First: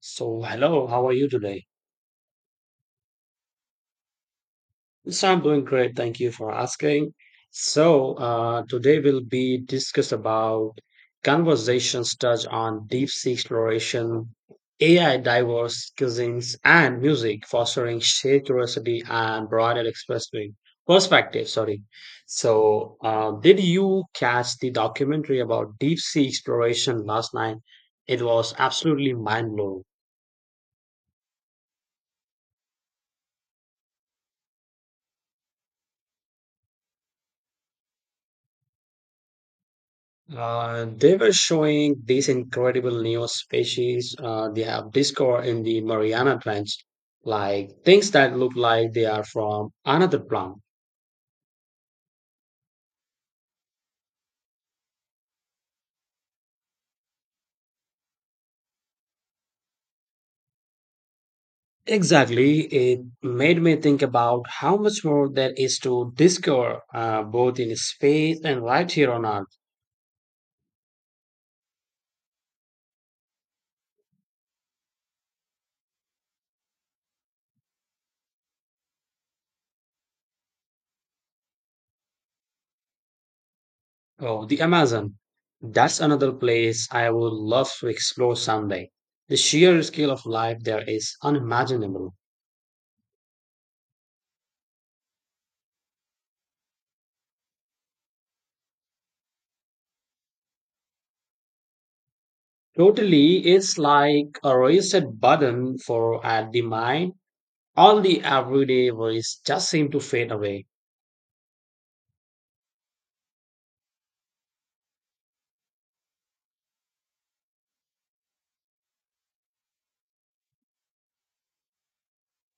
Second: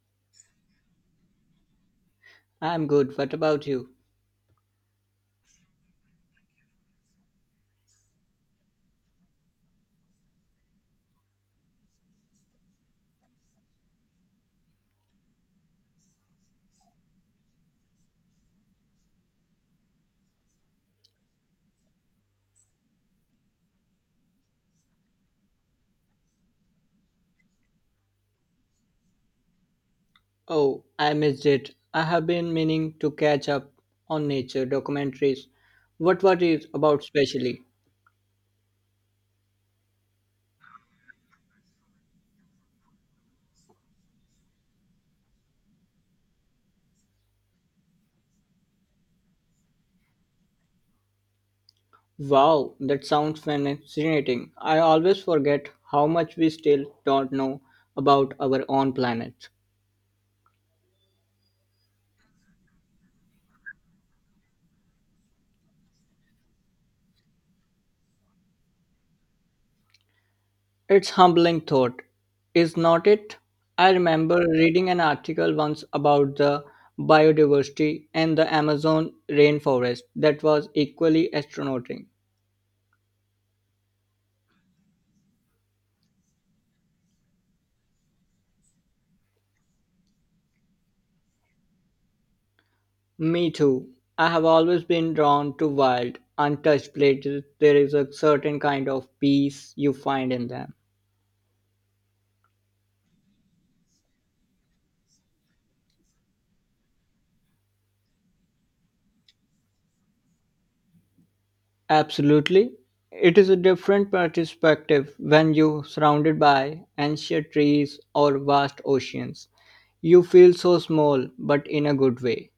So, hello, how are you today? I'm good. What about you? So, I'm doing great. Thank you for asking. Today will be discuss about conversations touch on deep sea exploration, AI diverse cuisines, and music, fostering shared curiosity and broader expressway perspective. Sorry. Did you catch the documentary about deep sea exploration last night? It was absolutely mind blowing. Oh, I missed it. I have been meaning to catch up on nature documentaries. What is about specially? They were showing these incredible new species they have discovered in the Mariana Trench, like things that look like they are from another planet. Wow, that sounds fascinating. I always forget how much we still don't know about our own planet. Exactly, it made me think about how much more there is to discover, both in space and right here on Earth. It's humbling thought, is not it? I remember reading an article once about the biodiversity and the Amazon rainforest that was equally astonishing. Oh, the Amazon. That's another place I would love to explore someday. The sheer scale of life there is unimaginable. Me too. I have always been drawn to wild, untouched places. There is a certain kind of peace you find in them. Totally, it's like a reset button for at the mind. All the everyday worries just seem to fade away. Absolutely. It is a different perspective when you're surrounded by ancient trees or vast oceans. You feel so small, but in a good way.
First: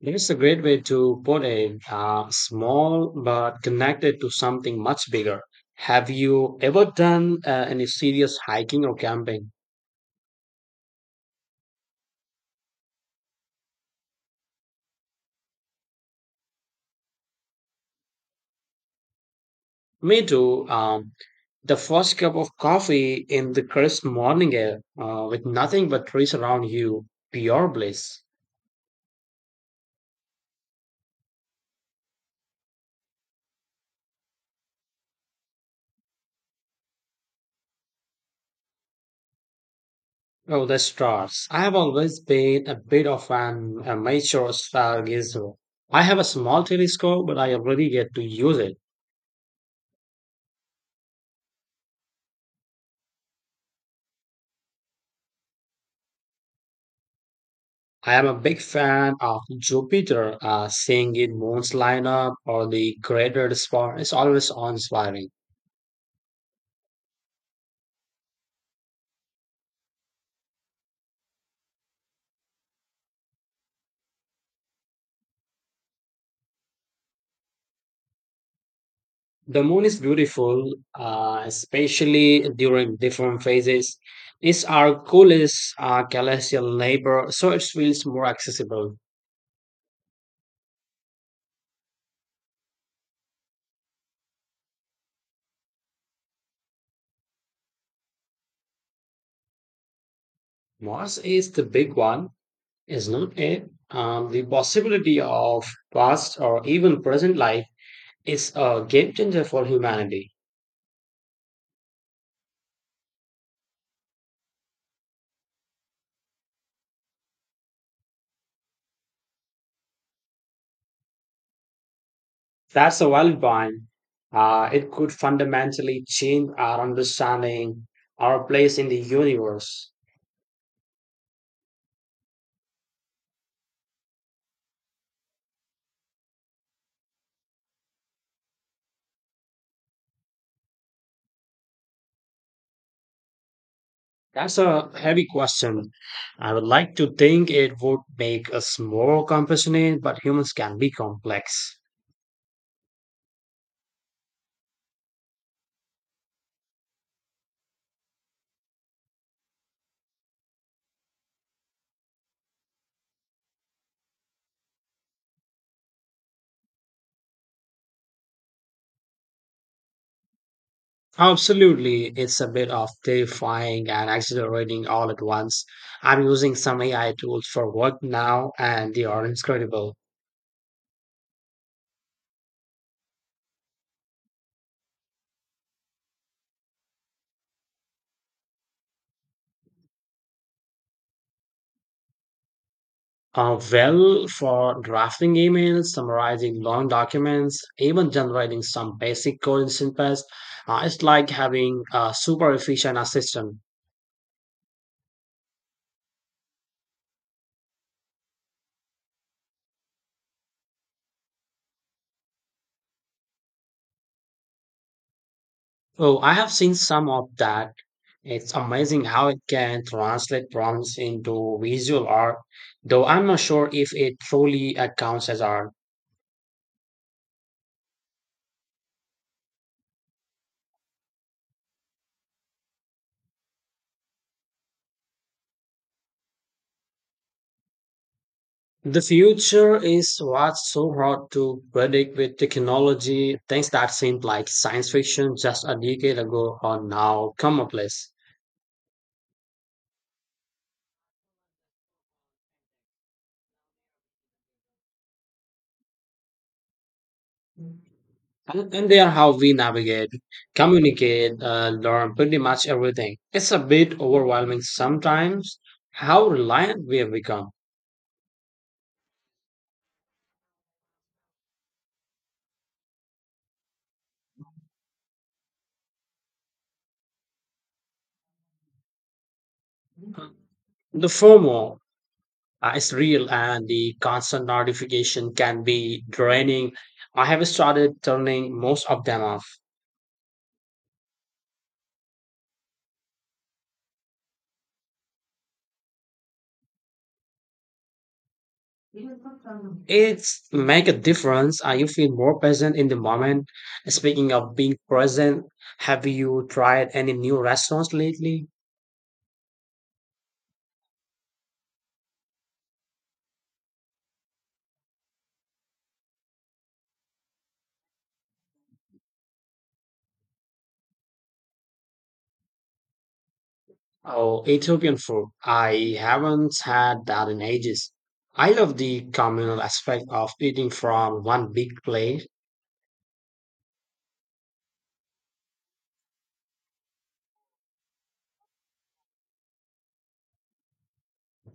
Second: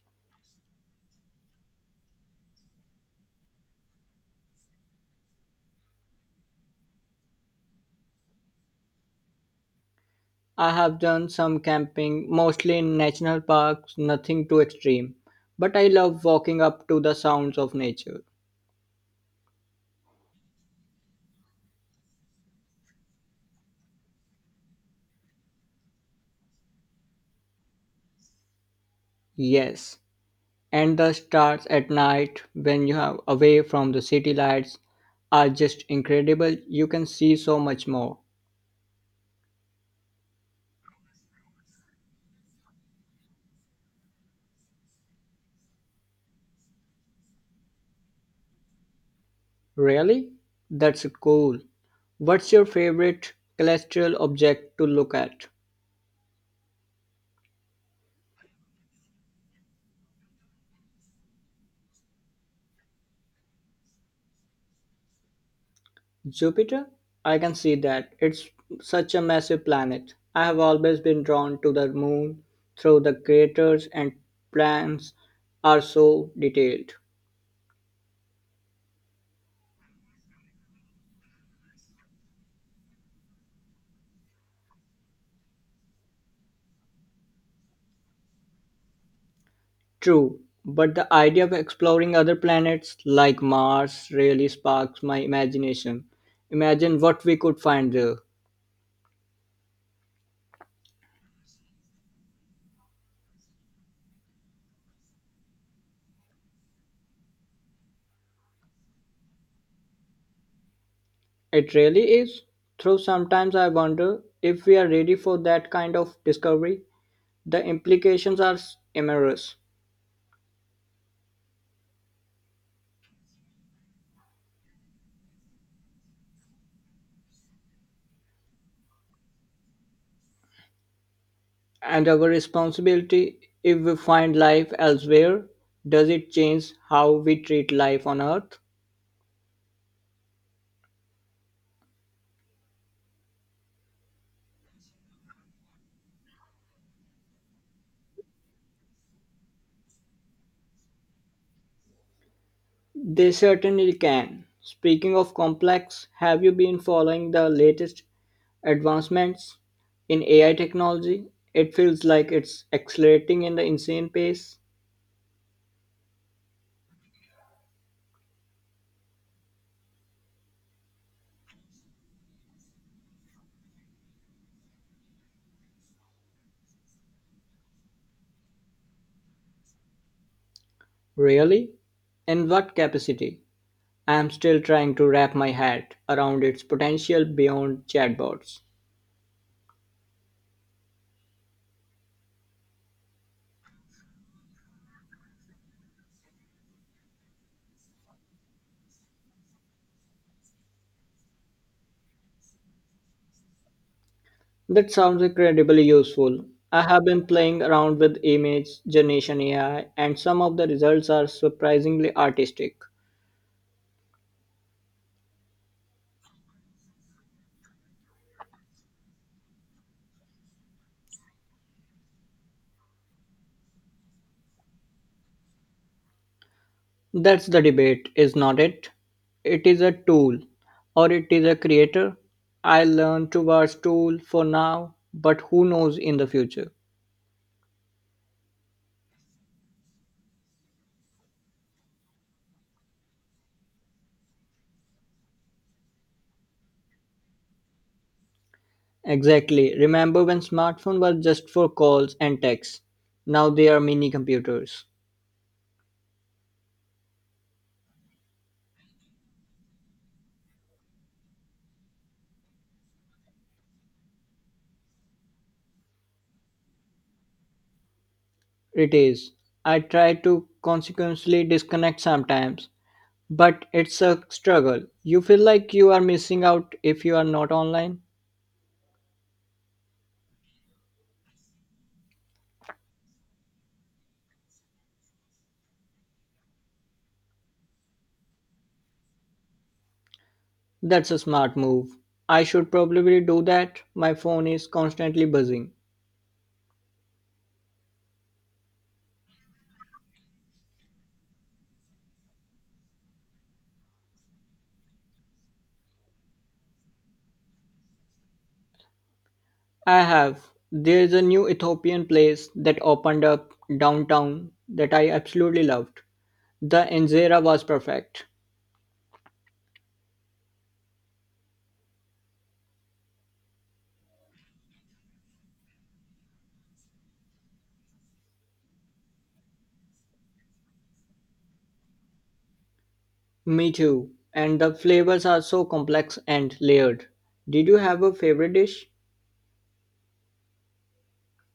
It's a great way to put it. Small but connected to something much bigger. Have you ever done any serious hiking or camping? I have done some camping, mostly in national parks, nothing too extreme, but I love walking up to the sounds of nature. Me too. The first cup of coffee in the crisp morning air, with nothing but trees around you, pure bliss. Yes, and the stars at night, when you are away from the city lights, are just incredible. You can see so much more. Oh, the stars. I have always been a bit of an amateur stargazer. I have a small telescope, but I already get to use it. Really? That's cool. What's your favorite celestial object to look at? I am a big fan of Jupiter. Seeing it moons line up or the Great Spot is always awe-inspiring. Jupiter? I can see that. It's such a massive planet. I have always been drawn to the moon through the craters and plans are so detailed. The moon is beautiful, especially during different phases. It's our coolest celestial neighbor, so it feels more accessible. True, but the idea of exploring other planets like Mars really sparks my imagination. Imagine what we could find there. Mars is the big one is not it? The possibility of past or even present life is a game changer for humanity. It really is. Though sometimes I wonder if we are ready for that kind of discovery. The implications are immense, That's a valid point. It could fundamentally change our understanding, our place in the universe. and our responsibility if we find life elsewhere, does it change how we treat life on Earth? That's a heavy question. I would like to think it would make us more compassionate, but humans can be complex. They certainly can. Speaking of complex, have you been following the latest advancements in AI technology? It feels like it's accelerating in the insane pace. Absolutely, it's a bit of terrifying and exhilarating all at once. I'm using some AI tools for work now, and they are incredible. Really? In what capacity? I'm still trying to wrap my head around its potential beyond chatbots. Well, for drafting emails, summarizing long documents, even generating some basic code in Synpass, it's like having a super efficient assistant. That sounds incredibly useful. I have been playing around with image generation AI, and some of the results are surprisingly artistic. Oh, I have seen some of that. It's amazing how it can translate prompts into visual art, though I'm not sure if it truly counts as art. That's the debate, is not it? It is a tool, or it is a creator. I learn towards tool for now, but who knows in the future? The future is what's so hard to predict with technology. Things that seemed like science fiction just a decade ago are now commonplace. Exactly. Remember when smartphone was just for calls and texts? Now they are mini computers. And they are how we navigate, communicate, learn pretty much everything. It's a bit overwhelming sometimes how reliant we have become. It is. I try to consequently disconnect sometimes, but it's a struggle. You feel like you are missing out if you are not online. The FOMO is real and the constant notification can be draining. I have started turning most of them off. That's a smart move. I should probably do that. My phone is constantly buzzing. It's make a difference. You feel more present in the moment. Speaking of being present, have you tried any new restaurants lately? I have. There's a new Ethiopian place that opened up downtown that I absolutely loved. The injera was perfect. Oh, Ethiopian food. I haven't had that in ages. I love the communal aspect of eating from one big plate. Me too. And the flavors are so complex and layered. Did you have a favorite dish?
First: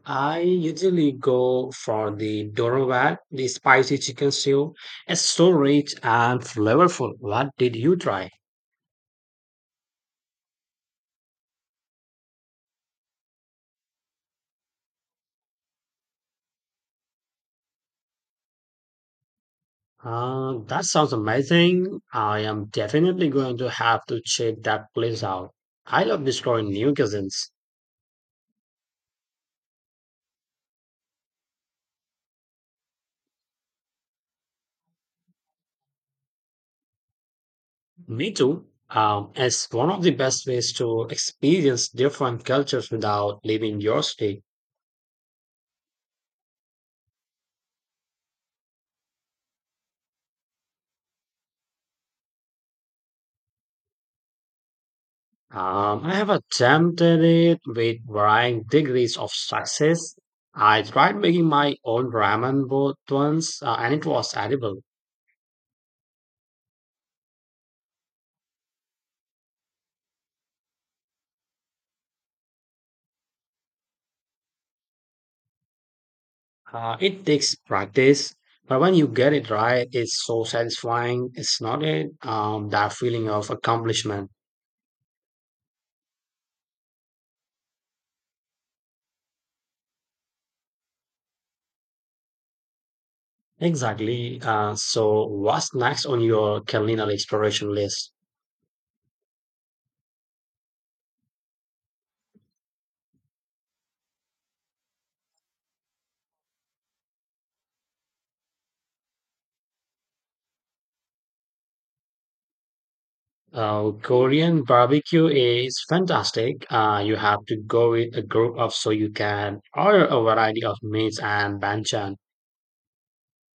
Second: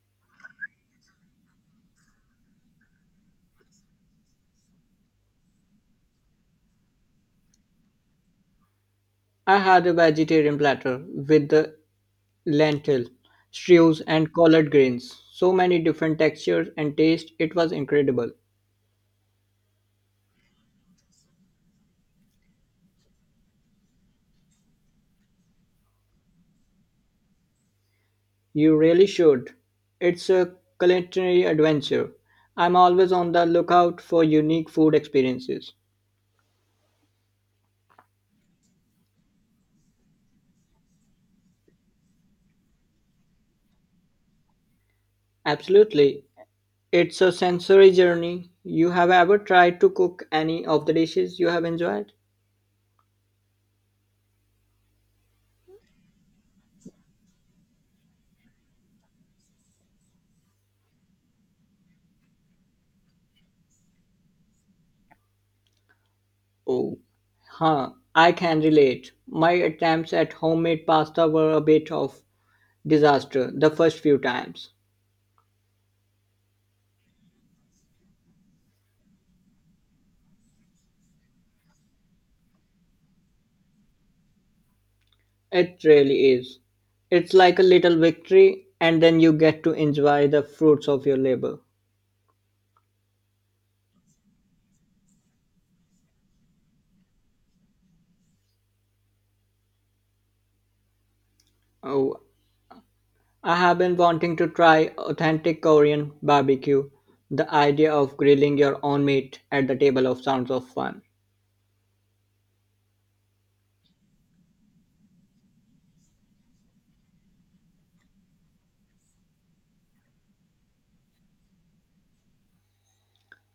I usually go for the Dorawat, the spicy chicken stew. It's so rich and flavorful. What did you try? I had a vegetarian platter with the lentil, stews, and collard greens. So many different textures and taste. It was incredible. That sounds amazing. I am definitely going to have to check that place out. I love discovering new cuisines. You really should. It's a culinary adventure. I'm always on the lookout for unique food experiences. Me too. It's one of the best ways to experience different cultures without leaving your state. Absolutely. It's a sensory journey. You have ever tried to cook any of the dishes you have enjoyed? I have attempted it with varying degrees of success. I tried making my own ramen boat once, and it was edible. Oh, huh. I can relate. My attempts at homemade pasta were a bit of disaster the first few times. It takes practice, but when you get it right, it's so satisfying. It's not it, that feeling of accomplishment. It really is. It's like a little victory, and then you get to enjoy the fruits of your labor. Exactly. So, what's next on your culinary exploration list? Oh, I have been wanting to try authentic Korean barbecue. The idea of grilling your own meat at the table of sounds of fun. Korean barbecue is fantastic. You have to go with a group of so you can order a variety of meats and banchan.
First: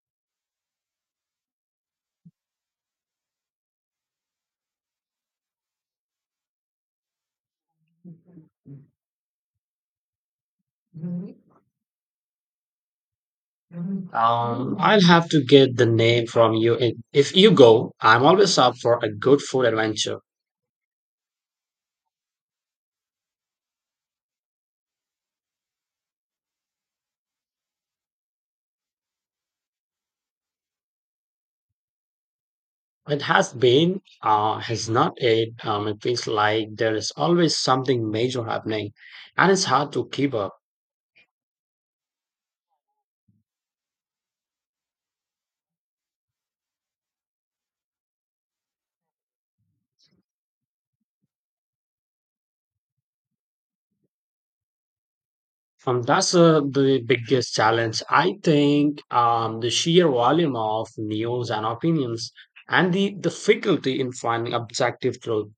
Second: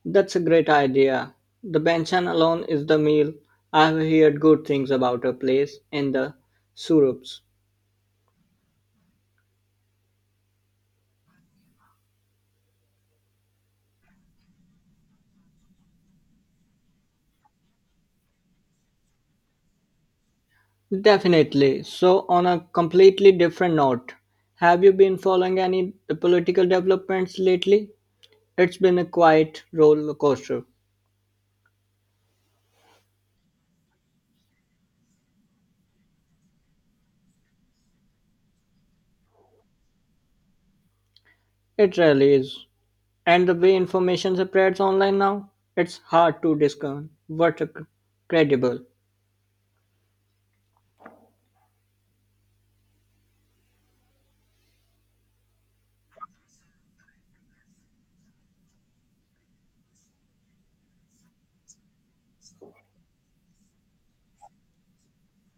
That's a great idea. The banchan alone is the meal. I've heard good things about a place in the suburbs. I'll have to get the name from you if you go. I'm always up for a good food adventure. Definitely. So, on a completely different note, have you been following any political developments lately? It's been a quiet roller coaster. It has been, has not it. It feels like there is always something major happening, and it's hard to keep up. It really is. And the way information spreads online now, it's hard to discern what's credible. That's the biggest challenge. I think the sheer volume of news and opinions and the difficulty in finding objective truth.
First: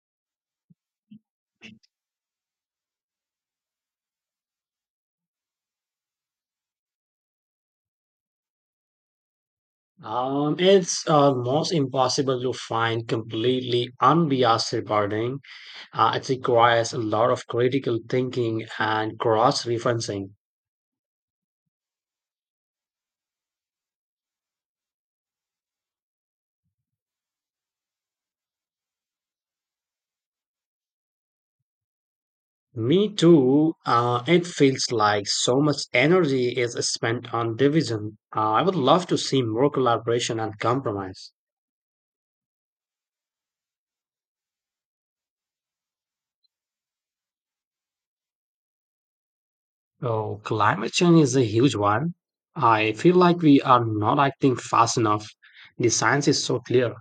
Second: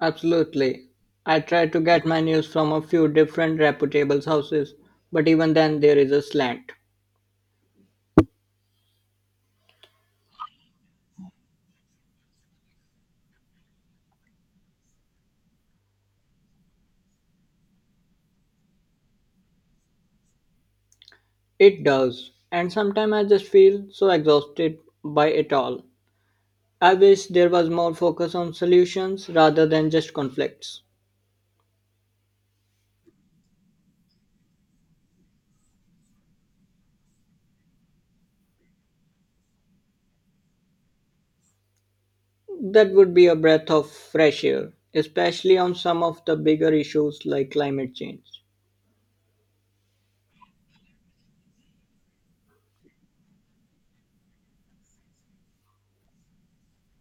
Absolutely. I try to get my news from a few different reputable sources, but even then there is a slant. It's almost impossible to find completely unbiased reporting. It requires a lot of critical thinking and cross referencing. It does. And sometimes I just feel so exhausted by it all. I wish there was more focus on solutions rather than just conflicts. Me too. It feels like so much energy is spent on division. I would love to see more collaboration and compromise. That would be a breath of fresh air, especially on some of the bigger issues like climate change. Oh, climate change is a huge one. I feel like we are not acting fast enough. The science is so clear.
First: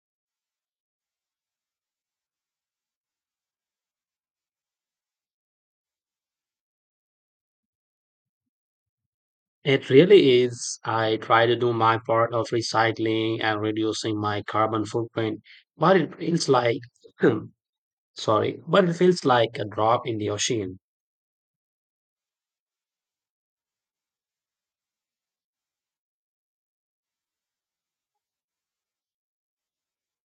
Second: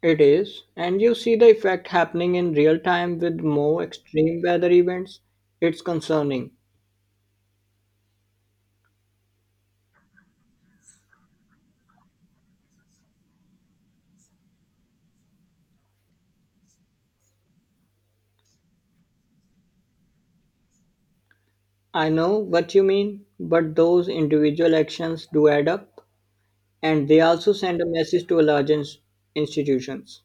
It is, and you see the effect happening in real time with more extreme weather events. It's concerning. It really is. I try to do my part of recycling and reducing my carbon footprint, but it feels like, sorry, but it feels like a drop in the ocean. I know what you mean, but those individual actions do add up, and they also send a message to larger institutions.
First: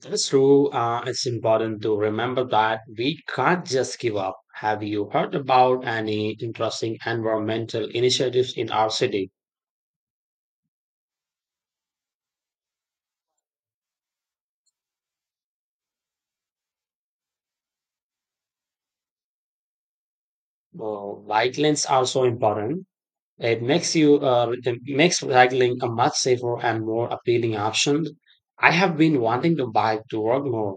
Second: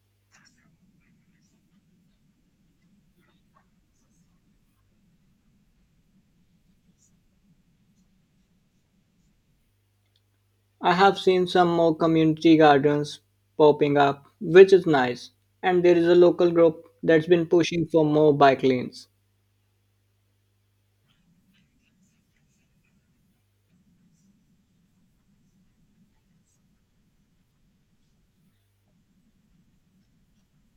That's true. It's important to remember that we can't just give up. Have you heard about any interesting environmental initiatives in our city? I have seen some more community gardens popping up, which is nice, and there is a local group that's been pushing for more bike lanes. Well, Bike lanes are so important. It makes you it makes cycling a much safer and more appealing option. I have been wanting to bike to work more.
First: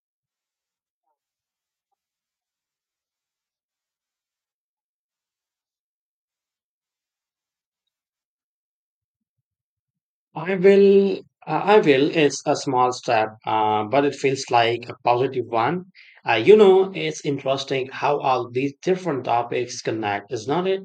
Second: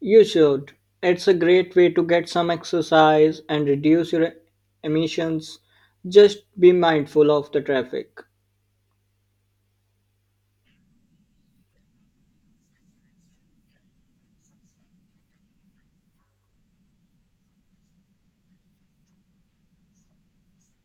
You should. It's a great way to get some exercise and reduce your emissions. Just be mindful of the traffic. I will. I will. It's a small step, but it feels like a positive one. You know, it's interesting how all these different topics connect, isn't it?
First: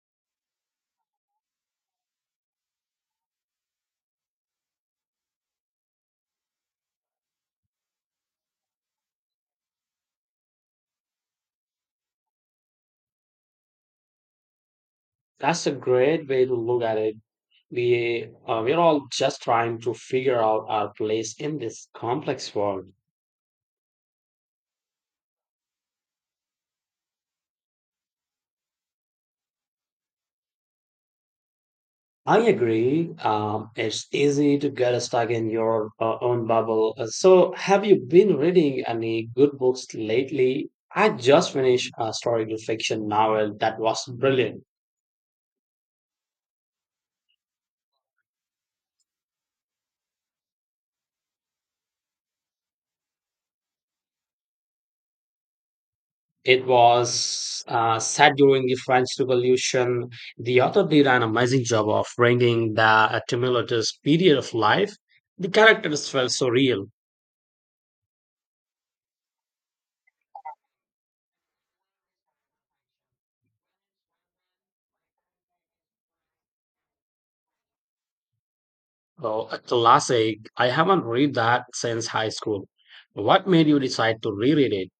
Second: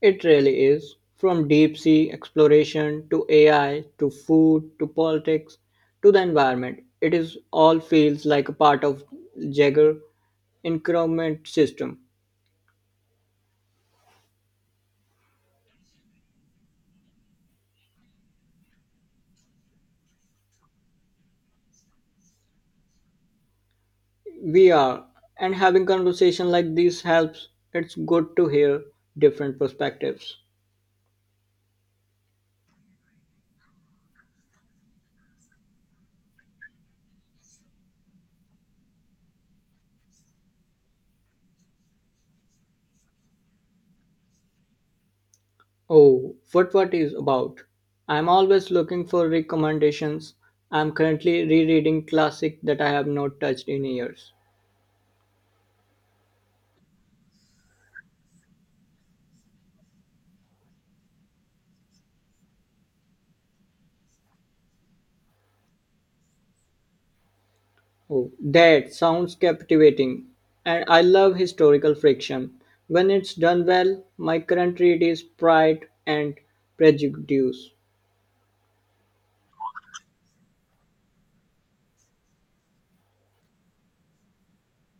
It really is. From deep sea exploration to AI to food to politics to the environment, it is all feels like a part of Jagger increment system. That's a great way to look at it. We're all just trying to figure out our place in this complex world. We are, and having conversation like this helps. It's good to hear different perspectives. I agree. It's easy to get stuck in your own bubble. So have you been reading any good books lately? I just finished a historical fiction novel that was brilliant. Oh, what is about? I'm always looking for recommendations. I'm currently rereading classic that I have not touched in years. It was set during the French Revolution. The author did an amazing job of bringing the tumultuous period of life. The characters felt so real. Oh, that sounds captivating. And I love historical friction. When it's done well, my current read is Pride and Prejudice. Oh, a classic. I haven't read that since high school. What made you decide to reread it?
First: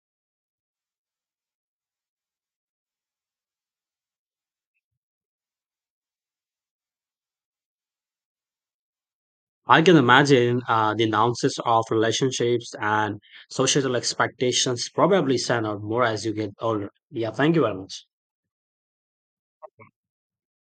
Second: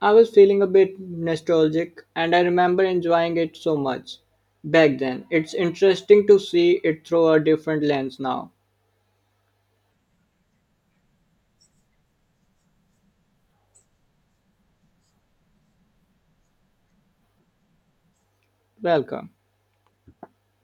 I was feeling a bit nostalgic and I remember enjoying it so much back then. It's interesting to see it through a different lens now. I can imagine the nuances of relationships and societal expectations probably stand out more as you get older. Yeah, thank you very much. Welcome.